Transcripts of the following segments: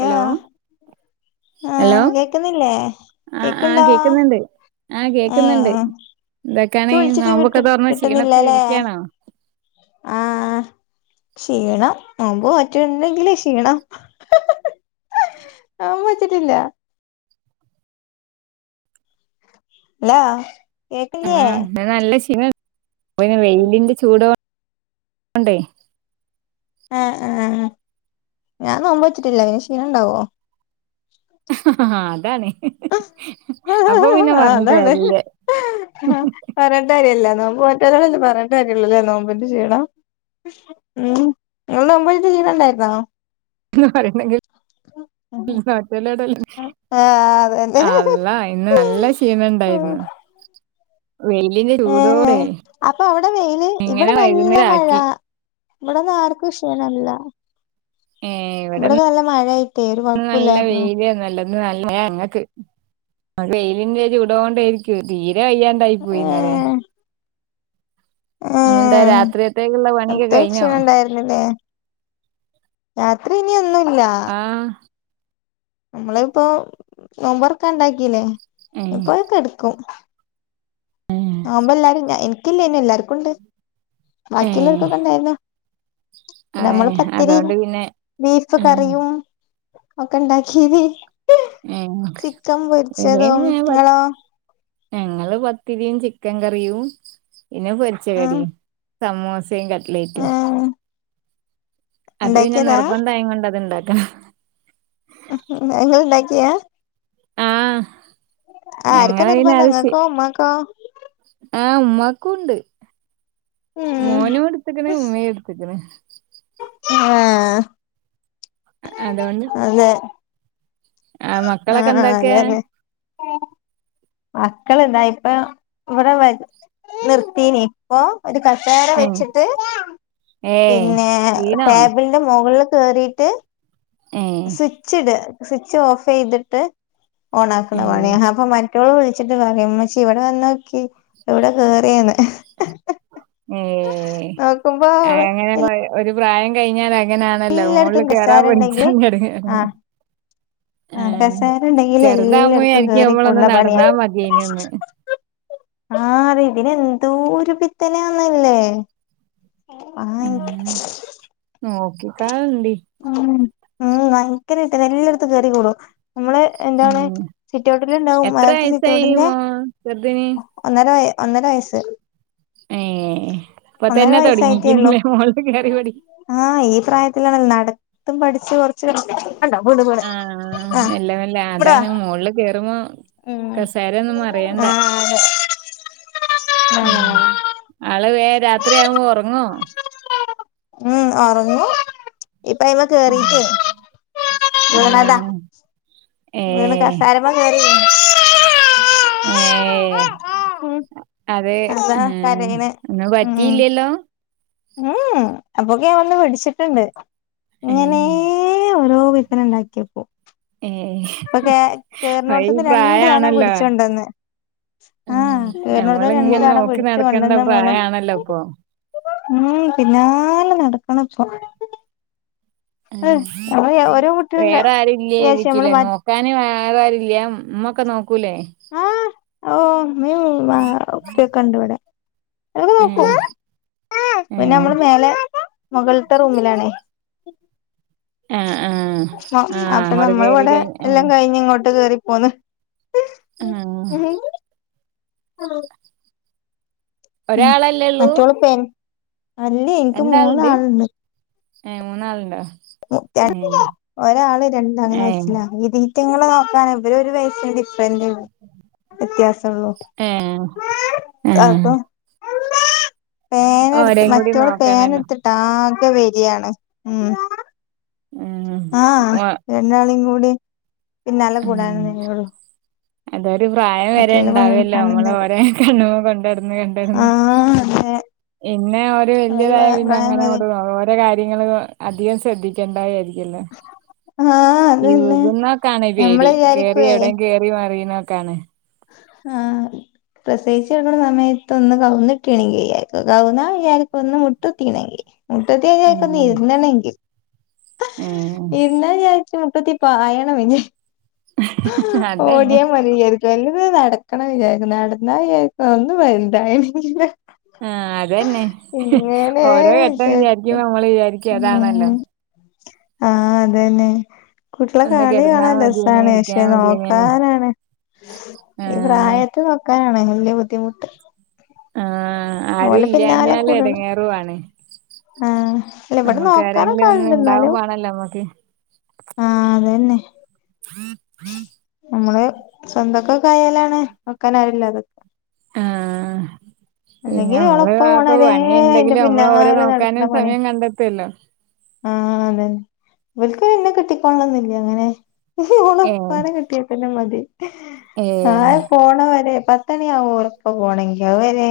Hello hello ആഹ് കേക്കുന്നില്ലേ ആഹ് ആഹ് കേക്ക്ണ്ടോ കേക്കുന്നുണ്ട്. ആഹ് കേക്കുന്നുണ്ട്. ഏഹ് ന്തൊക്കെയാണ ഇക്ക് വിളിച്ചിട്ട് നോമ്പൊക്കെ കിട്ട് തൊറന്ന ക്ഷീണത്തിൽ കിട്ടുന്നില്ലല്ലേ ഇരിക്കണോ? ആഹ് ആ ക്ഷീണം നോമ്പ് നോറ്റോണ്ടെങ്കില് ക്ഷീണം ആഹ നോമ്പ് നോറ്റിട്ടില്ല അല്ല കേക്കില്യ.. ആഹ് ഇന്ന് നല്ല ക്ഷീണ പിന്നെ വെയിലിന്റെ ചൂഡോണ്ടേ ആഹ് ആഹ് ഞാൻ നോമ്പ് നോറ്റിട്ടില്ല ഇനി ക്ഷീണം ണ്ടാവോ? ഹ ഹ ഹ അതാണ്. അപ്പൊ പിന്നെ ആഹ് പറഞ്ഞിട്ട് കാരില്ല. പറയേണ്ട കാര്യല്ല. നോമ്പ് നോറ്റോരോടല്ലേ പറയേണ്ടകാര്യള്ളൂല്ലേ നോമ്പിന്റ് ക്ഷീണം. ഉം നിങ്ങനോമ്പായിട്ട് ക്ഷീണണ്ടായിരുന്നോ? പറെണങ്കി ആഹ് അതന്നെ അള്ള [unintelligible] ന്ന് നല്ല ക്ഷീണണ്ടായിരുന്നു. ഏ അപ്പൊ അവടെ വെയില് ഇങ്ങനെ ഇവിടെ നല്ല വൈകുന്നേരം മഴ ആക്കി ഇവിടന്നാർക്കും ക്ഷീണല്ല ഏ ഇവിടെ ഇവിടൊക്കെ നല്ല മഴയായിട്ടേ ഒരു നല്ല കൊഴപ്പുല്ലായിരുന്നു വെയിലെന്നെല്ല നല്ല ങ്ങക്ക് വെയിലിന്റെ ചൂടോണ്ടയി - തീരെ വയ്യാണ്ടായി പോയിന്നറിയ ഏഹ് നിന്താ ഏഹ് രാത്രിയത്തേക്കുള്ള പണിയൊക്കെ കഴിഞ്ഞോ ല്ലേ രാത്രി ഇനി ഒന്നുല്ല ആഹ് നമ്മളിപ്പൊ നോമ്പറക്കെ ഉണ്ടാക്കില്ലേ ഏഹ് ഇപ്പൊക്കെ ടക്കും നൊമ്പോ ല്ലാരുംഞാ നിക്കില്ലേനി എല്ലാർക്കുണ്ടേനി. ഏഹ് ബാക്കിള്ളർക്കൊക്കെ ഉണ്ടായിന്നു. അതെ നമ്മള് അതോണ്ട് പത്തിരിഏനി പിന്നെ ബീഫ് ഏഹ് കറിയും ഒക്കെ ഇണ്ടാക്കീനി. ഏഹ് [inaudible] ചിക്കൻ പൊരിച്ചതും നിങ്ങളോ? ങ്ങള് പത്തിരിയും ചിക്കൻ കറിയും പിന്നെ പൊരിച്ചകടിയും. സമോസിം കട്ട്ലേറ്റും. ആഹ് അത് പിന്നെ ഇണ്ടാക്കിയതാ നിർബന്ധായ കൊണ്ട് അത്ണ്ടാക്ക. ഉം അത്ങ്ങൾണ്ടാക്കിയാ ആഹ് ആർക്ക ഞങ്ങള് പിന്നെ നിർബന്ധം അത് ശീ ങ്ങക്കോ മ്മാക്കോ? ആഹ് മ്മാക്കും ണ്ട്. ഉം മോനും ടുത്തക്കണ ഉമ്മയും ടുത്തക്കണ്. ആഹ് അതൊണ്ട് അതെ മക്കളൊക്കെ ആഹ് ആഹ് എന്താക്കാ അതന്നെ. മക്കൾ എന്താ ഇപ്പ ഇവിടെ നിർത്തിനി പ്പൊ ഒരു കസേര ഏഹ് വെച്ചിട്ട് ഏഹ് പിന്നെ വീണോ ടേബിൾ ന്റെ മുകളിൽ കേയറിയിട്ട് ഏഹ് സ്വിച്ച് ഇട് സ്വിച്ച് ഓഫ് ചെയ്തിട്ട് ഓൺ ആക്കണ ഏഹ് പണിയ അപ്പൊ റ് വിളിച്ചിട്ട് പറയാ മ്മച്ചി ഇവിടെ വന്ന നോക്കി ഇവിടെ കേയറിയന്ന് ഏ നോക്കുമ്പോ അങ്ങനെ ഒരു പ്രായം കഴിഞ്ഞാൽ അങ്ങനെയാണല്ലോ മുകളിൽ എല്ലായിടത്തും കയറാൻ കസേര ഇണ്ടെങ്കില് പഠിച്ചാൽ ആ ആഹ് കസേര ഇണ്ടെങ്കിലെല്ലാടത്തും ചെറുതാവുമ്പോഴായിരിക്കും കേറി നമ്മളൊന്ന് കൂടണ പണിയാ നടന്നാ മതിയേനൂന്ന്. ആഹ് ഇതിന് എന്തോ ഒരു പിത്തനാല്ലേ ആയിച്ച് നോക്കിക്കാൽണ്ടി ഉം ഭയങ്കരായിട്ട് എല്ലടത്തും കേറിക്കൂടും. മ്മള് എന്താണ് ഉം. സിറ്റ്ഔട്ടില് ഇണ്ടാവും എത്ര മേലത്തെ വയസ്സായി സിറ്റ്ഔട്ടിന്റെ മോ ചെറുതിന്? ഒന്നര വയസ്സ് ഏഹേ ഇപ്പൊ ഒന്നര തന്നെ വയസ്സായിട്ടേ ഉള്ളൂ തൊടങ്ങിക്കുന്നുലേ മോള്ക്ക് കേറിപഠി ആഹ് ഈ പ്രായത്തിലാണല്ലോ നടത്തും പഠിച്ച കൊറച്ച് കൊറച്ച് കണ്ടോ വീട് ആഹ് നല്ല നല്ല അതാണ് മുകളിൽ കേറുമ്പോ കസേരയൊന്നും ആഹ് മറിയണ്ട. അതെ ഉം. ആഹ് ആള് വേഗം രാത്രിയാവുമ്പോ ഉറങ്ങോ? ഉം ഉറങ്ങും ഇപ്പ അയിമെ കേറീട്ടേ ഉം വീണതാ വീണ് ഏഹ്. കസേരമെ കേറേരുന്നു ഏഹ് ഉം അതെ അതാ ഏഹ് കരയണ് ഒന്നും ഉം പറ്റിയില്ലല്ലോ അപ്പൊക്കെ ഞാൻ വന്ന് പിടിച്ചിട്ടുണ്ട്. ഇങ്ങനെ ഏഹ് ഓരോ പിത്തന്ന ഇണ്ടാക്കി വെക്കും ഏഹ് ഇപ്പൊ അത് ഈ കേറണോടത്തന്ന് രണ്ടു തവണ പ്രായാണല്ലോ പിടിച്ചോണ്ടന്ന് ഉം ആഹ് കേറണോടത്തിന്ന് രണ്ട് ഞമ്മളിങ്ങനെ തവണ നോക്കി പിടിച്ചു നടക്കണ്ട കൊണ്ടന്ന് മൂന്നാ പ്രായാണല്ലോ ഇപ്പൊ പിന്നാലെ നടക്കണപ്പോ നമ്മള് ഓരോ കുട്ടികളുടെ വേറെ ആരും വിചാരിച്ച് നമ്മള് ഇല്ലേരിക്കുലേ മ നോ നോക്കാന് വേറെ ആരൂല്ല ഉമ്മൊക്കെ നോക്കൂലേ ആഹ് ഉമ്മേം ഉപ്പക്കൊണ്ട് ഇവടെ അവരൊക്കെ ഏഹ് നോക്കും പിന്നെ ഏഹ് നമ്മള് മേലെ മുകളിത്തെ റൂമിലാണേ ആഹ് ആഹ് അപ്പൊ അങ്ങോട്ട് നമ്മള് കേറി ഇവടെ കഴി എല്ലാം ആഹ് കഴിഞ്ഞ് ഇങ്ങോട്ട് കേറിപ്പോന്ന്. ആഹ് ഹലോ ഒരാളല്ലേ ഉള്ളൂ മറ്റോൾ അല്ല എനിക്ക് രണ്ടാളുണ്ട് മൂന്നാളുണ്ട്. ഏഹ് മൂന്നാളുണ്ടോ? ഏഹ് ഒരാള് രണ്ടാം ഏഹ് ക്ലാസ്സില ഇതി വറ്റങ്ങളെ നോക്കാന ഇവര് ഒരു വയസ്സിൻ്റെ ഡിഫ്രൻ്റ് ഇണ്ട് വ്യത്യാസൊള്ളൂ ഏഹ് ആഹ് അപ്പൊ പേന എടുത്ത് ഓരേം കൂടി മറ്റോള് പേന നോക്കണല്ലോ എടുത്തി ആകെ വലിയാണ്. ഉം ആഹ് ഓ രണ്ടാളീം കൂടി പിന്നാലെ കൂടാന ഉം നേരൊള്ളു അതൊരു പ്രായം വരെ ഉണ്ടാവല്ലോ നമ്മള് നേരം ഓരോ കണ്ണുമോ കൊണ്ടൊടു ഇങ്ങനെ ഇണ്ടെർന്ന് ആഹ് അതെ ഇന്നെ ഓര് അവര് വല്ല്യതായ പിന്നെ പ്രായം അങ്ങനെ വരെ അങ്ങട് [unintelligible] കാര്യങ്ങൽ അധികം ശ്രദ്ധിക്കേണ്ട കാര്യല്ലല്ലോ ആഹ് ഈ അതന്നെ വികുന്നോക്കാണ് ഞമ്മള് പേടി കേറി വിചാരിക്കുവേ എവിടേം കേറി മറയുന്നോക്കാണ് ആഹ് പ്രസവിച്ച് കെടക്കുന്ന സമയത്ത് ഒന്ന് കവുന്നിട്ട്യാണെങ്കി ന്ന്ചാരിക്കും കവുന്നാ വിചാരിക്കും ഒന്ന് മുട്ടുത്തീരുന്നെങ്കി മുട്ടുത്തിചാരിക്കും ഒന്ന് ഉം ഇരുന്ന്ണ്ടെങ്കിൽ ഉം ഇരുന്ന വിചാരി ക്കും മുട്ടുത്തി പായണം വിചാ അതന്നെ ഓടിയാ മതി വിചാരിക്കും വലുത് നടക്കണം വിചാരിക്കും നടന്നാ വിചാരിക്കും ഒന്നു വലുതായെങ്കിലോ ആഹ് അതന്നെ ഓരോ ഘട്ടം വിചാരിക്കും നമ്മള് വിചാരിക്ക അതാണല്ലോ ഉം ആഹ് അതന്നെ കൂട്ട്യള ഒന്ന് കളി കെടന്നാ കാണാൻ മതിയേനി രസാണ് പ ഇരിക്കാ ക്ഷെ മതിയേനിന്ന് നോക്കാനാണ് ഈ ആഹ് പ്രായത്ത് നോക്കാനാണ് വല്യ ബുദ്ധിമുട്ട് ആഹ്‌ ഓലെ പിന്നാലെ ആരുല്ലഞ്ഞാല് കൂടണം എടങ്ങേറു ആണ് ആഹ് അല്ല ഇവിടെ നമ്മക്ക് ആരെങ്കിലും നോക്കാനൊക്കെ ആളുണ്ട് ഒന്ന്ണ്ടാമ്പാണല്ലോ നമ്മക്ക് ആഹ്‌ അതന്നെ. [inaudible] നമ്മള് സ്വന്തൊക്കെ കായാലാണ് വെക്കൻ ആരുല്ലതെ ആഹ്‌ ഇനി അല്ലെങ്കി ഓളെ മ്മള് ഉപ്പ ആക്കും പോണവരെ പണി അയിന്റെ ഇണ്ടെങ്കിലും നമ്മള് ഓരേ പിന്നാലെ നോക്കാനും സമയം കണ്ടെത്തുല്ലോ ആഹ്‌ അതന്നെ ഇവൽക്ക് ഇന്നെ കിട്ടിക്കൊണന്നില്ല അങ്ങനെ ഓള ഏ ഉപ്പാനെ കിട്ടിയാ പിന്നെ മതി ഏ ആഹ് പോണ വരെ പ അത്തണ ആവും ഓരെപ്പ പോണങ്കി അത് വരേ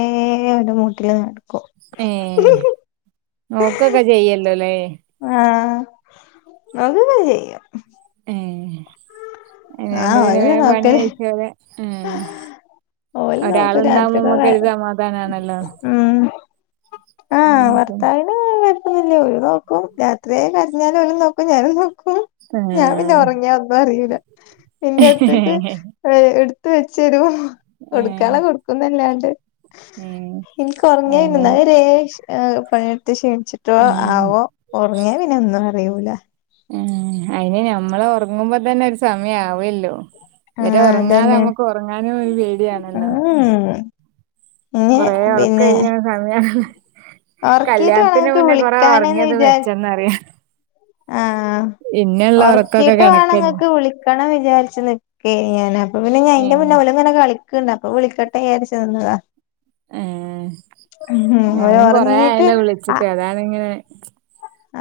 അവൻ്റെ മൂട്ടില് നടക്കും ഏഹ്‌ നോക്കൊക്കെ ചെയ്യല്ലോല്ലേ ആഹ്‌ അത് [unintelligible] എഹ്‌ അല്ലാണ്ട് ആഹ് ഓലെന്നെ പിന്നെേഗം പണി നോക്കല് അയച്ച [unintelligible] എഹ് ഓല് നോക്കും രാത്രിക്കൊക്കെ ഒരാളുണ്ടാവുമ്പോമ്മക്കൊരു സമാധാനാണല്ലോ. ഉം ആഹ്‌ ഓക്കെ ഭർത്താവി ഉം പറ്റുന്നില്ല ഒര് നോക്കും രാത്രിയായ കരഞ്ഞാല് ഓനും നോക്കും ഞാനും നോക്കും. ഏ ഞാൻ പിന്നെ ഒറങ്ങിയ ഒന്നും അറിയില്ല എന്റെ അടുത്തേക്ക് എടുത്ത് വെച്ചരും ഏ കൊടുക്കന്ള്ള കൊടുക്കുംന്നല്ലാണ്ട്. ഏ എനികുറങ്ങിയ പിന്നേ അങ്ങനെ രെ പണിടുത്ത് ക്ഷണിച് ന്തോ ഏ ആവോ ഉറങ്ങിയ പിന്നെ ഒന്നും അറിയൂല ഉം അയിന് ഞമ്മൾ ഉറങ്ങുമ്പോ തന്നെ ഒരു സമയവല്ലോ. ആഹ് ഇവരുറങ്ങാതെ അതന്നെ നമ്മുക്ക് ഉറങ്ങാനും ഒരു പേടിയാണല്ലോ. ഉം ഇനി കൊറെ പിന്നെ ഒറക്കയ്യണ സമയാണല്ലേ. ഉറക്കീട്ട് വേണം കല്യാണത്തിന് ഇങ്ങക്ക് മുന്നേ കൊറ വിളിക്കാനെന്ന് ഉറങ്ങിയത് മെച്ചന്നറിയാം ആഹ്‌ ഉറക്കിയിട്ട് കണക്കന്നെ വേണങ്ങക്ക് വിളിക്കണം വിചാരിച് നിക്കയ ഞൻ അപ്പൊ പിന്നെ ഞൻന്റെ ഏഹ് മുന്നേ പോല അങ്ങനെ കളിക്ണ്ട് അപ്പൊ വിളിക്കട്ടെയരിചെന്നതാ ഏഹ് ഉം അവൻ ഉറങ്ങിട്ട് ആഹ്‌ അതിങ്ങനെ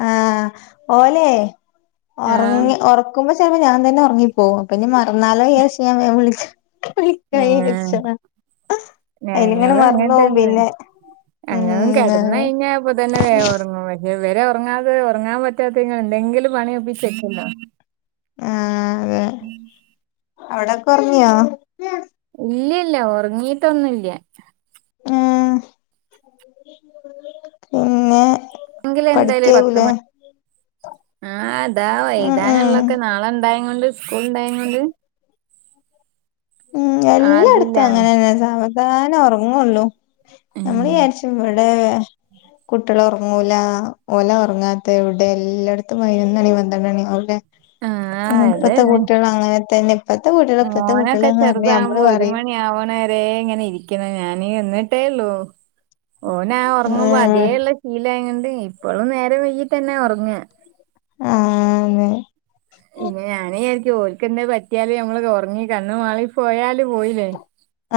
ആഹ്‌ ഓലെ ആഹ് ഒറങ്ങി ഒറക്കുമ്പോ ചെലപ്പൊ ഞാൻ തന്നെ ഒറങ്ങിപ്പോകും പിനി മറന്നാലോ ചാരിച്ച് ഞാൻ വേം വിളിച്ച ഏഹ് വിളിക്കൈചരിച്ചതാ അയിലിങ്ങനെ മറന്നോകും പിന്നെ. ഉം അങ്ങനും അതെ കിടന്നഴിഞ്ഞ അപ്പ തന്നെ വേ ഉറങ്ങും പിന്നെ വരെ ഉറങ്ങാതെ ഉറങ്ങാൻ പറ്റാത്ത ഇങ്ങ എന്തെങ്കിലും പണിയൊപ്പിച്ചെക്കന്ന ഉം അവിടക്കറങ്ങിയോ? ഇല്ല ഇല്ല ഉറങ്ങീട്ടൊന്നുംല്ല ഉം പിന്നെ എങ്കിൽ എന്തായാലും പത്ത് പഠിക്കാവൂലേ മണി ആഹ് താ ഉം ഉം വൈതാനള്ളൊക്കെ നാളെണ്ടായ കൊണ്ട് സ്കൂൾ ഇണ്ടായ കൊണ്ട് ഉം എല്ലാടത്തും ആതില്ലാണ് അങ്ങനെന്നെ സാവധാനം ഉറങ്ങുള്ളൂ ഉം നമ്മള്ചാരിച് ഇവിടെ കുട്ടികളറങ്ങൂല ഒല ഉറങ്ങാത്ത ഇവിടെ എല്ലായിടത്തും പൈനൊന്നണി പണ്ട്രണ്ടണി. അവിടെ? ആ ഇപ്പത്തെ അതന്നെ കൂട്ടികള് അങ്ങനെ തന്നെ ഇപ്പത്തെ കൂട്ടികള് ഇപ്പത്തെ കുട്ടികൾ ഒക്കെ ചെറുതാകുമ്പോ ഒരു മണി ആവണവരെ ഇങ്ങനെ ഇരിക്കുന്ന ഞാന് എന്നിട്ടേള്ളു ഓനാ ഉറങ്ങുമ്പോ ആഹ് അതേള്ള ശീലായങ്ങൊണ്ട് ഇപ്പോഴും നേരെം വെ്യകി തന്നെയ ഉറങ്ങന്നെ ആഹ് പിന്നെ ഞാന ചാരിക്കും ഓൽക്കണ്ട പറ്റിയാല് നമ്മള് ഉറങ്ങി കണ്ണു മാളി പോയാല് പോയില്ലേ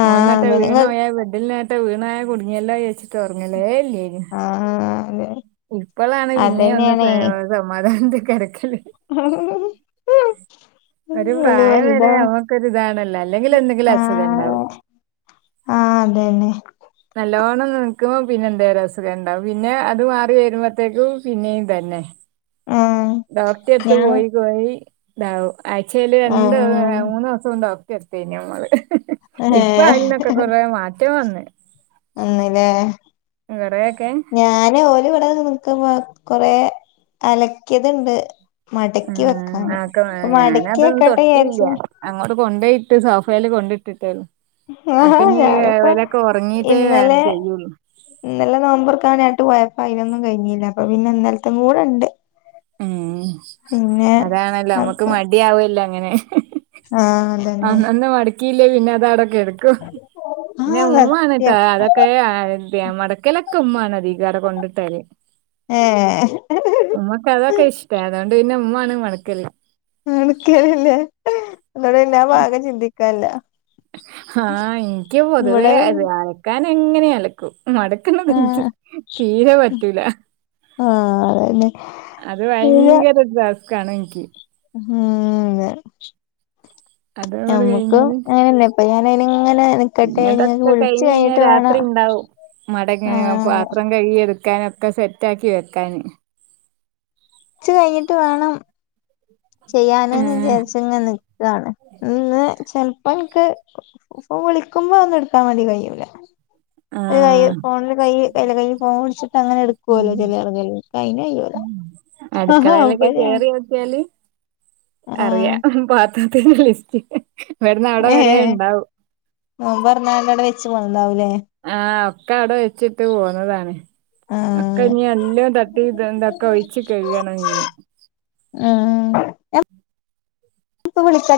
ആഹ് മോളന്നട്ട അങ്ങനെ വീണോയ ബെഡിൽ നിനേട്ട വീണോയ കുടുങ്ങിയല്ലചാരിച്ചിട്ട് ഒറങ്ങലെല്ലേ ആഹ് അതെ ഇപ്പോളാണ് പിന്നെ ഒന്ന് അതന്നെയാണേ സ സമാധാനത്തിൽ കെടക്കല്. [unintelligible] ഉ ഒരു ഇള പ്രായം വലത വരെ നമുക്കൊരു ഇതാണല്ലോ അല്ലെങ്കിൽ എന്തെങ്കിലും അസുഖം ഉണ്ടാവും. ആഹ ആഹ അതെന്നെ നല്ലവോണം നിക്കുമോ പിന്നെ എന്താും അസുഖം ഉണ്ടാവും പിന്നെ അ മാറി വരുമ്പോത്തേക്കും പിന്നെയും തന്നെ ആഹ് ഡോക്ടറെ എടുത്ത് ഞാൻ പോയി പോയി ഇണ്ടാവും ആച്ചൽ രണ്ട ആഹ് മൂന്ന ണ്ടോക്കത്തനി നമ്മള് ഇപ്പൊ ഏഹ് അതിതിനന്നൊക്കെ കുറേ മാറ്റം വന്നു ഒന്നല്ലേ വറയൊക്കെ ഞാൻ ഓല ഇവിടെ നിക്കുമ്പോ കൊറ അലക്കിയത്ണ്ട് മടക്കി ഉം വെക്കാന് ആക്ക അപ്പൊ മടക്കി ഞാനതൊന്നും വക്കാട്ടെ തൊട്ടില്ല. വിചാരിച്ചു അങ്ങോട്ട് കൊണ്ടേയിട്ട് സോഫൽ കൊണ്ട ഇട്ടിട്ടേല്ല ആഹ് അതക്കെ ഇ ഞാനിപ്പോ വിലൊക്കെ ഉറങ്ങീട്ടേ ഇന്നലെ ചെയ്യൂുള്ളു ഇന്നലെ നൊമ്പറക്കൻ ആയിട്ട് പോയപ്പ അതിനൊന്നും കഴിഞ്ഞില്ല അപ്പ പിന്നെ ഇന്നലത്തെും കൂടെ ഉണ്ട് ഉം അതാണല്ലോ നമ്മക്ക് മടി ആവല്ലോ അങ്ങനെ ആഹ അ അന്ത മടക്കിയില്ലേ പിന്നെ അത അടൊക്കെ എടുക്കും ഇന്നെ ആഹ് ഉമ്മ സത്യം അനട്ടാ അതൊക്കെ ഇക് കിലക്ക ഉ്മാണ് അധീകാര കൊണ്ടിട്ടല് ആഏ ഉമ്മക്ക് അതൊക്കെ ഇഷ്ട അതുകൊണ്ട് പിന്നെ ഉമ്മ ആണ് മടക്കല്ല മനക്കന്നെ അടെല്ല ഭാകം ചിന്തിക്കല്ല ആഹ എനിക്ക് പൊതുവേ അത് അഴക്കാൻ എങ്ങനെ അലക്കും മടു എനിക്ക് ആഹ് തീരെ പറ്റൂല ആഹ അരന്നെ അത് ഭയങ്കര ഡാസ്ക്കാണ് എനിക്ക് ഉം അതും കൂടെ നമ്മുക്കും കഴിഞ്ഞാല് അങ്ങനെയല്ല ഇപ്പ ഞാനനിങ്ങനെ നിക്കട്ടെ ഇനി വിളിച്ചു കഴിഞ്ഞിട്ട് വേണം ണ്ടാവും മടങ്ങി ആഹ് പാത്രം കഴ എടുക്കാനൊക്കെ സെറ്റ ആക്കി വെക്കാന് വച്ച് കഴിഞ്ഞിട്ട് വേണം ചെയ്യാനന്ന് ഏഹ് വിചാരിച്ച ഇങ്ങെ നിൽക്കുകാണ് ഇന്ന് ചെലപ്പോ എനിക്ക് പപ്പ വിളിക്കുമ്പോ ഒന്നും എടുത്താൻ മതി കഴില ക ആഹ് ഫോണില് കൈ കയ് കൈ ഫോൺ വിടിച്ചിട്ട് അങ്ങനെ എടുക്ക ഉം. കോലജല്ല കായി ന പറ ല് അറിയ പാത്തത്ത ലിസ്റ്റ് ഇവിടെ നാടൻ വരെ ഉണ്ടാവും ആ എറണാകളം അടെ വെച്ച് പോണുന്നുണ്ടാവൂലേ ആഹ ഒക്കെ അവിടെ വെച്ചിട്ട് പോന്നതാണ് അക്ക ആഹ് ഇനി എല്ലാം തട്ടിത് എന്തൊക്കെ ഒഴിച്ചച്ച് കഴുകണം ഇ ഉം പ്പ വിളിക്ക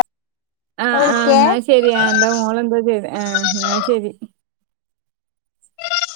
ആഹ് ഇപ്പ ആഹ വിളിക്കേ എന്നാൽ ശെരിയാ എന്താ മോള എന്താ ചെയ്ത് ആഹ് എന്നാ ശരി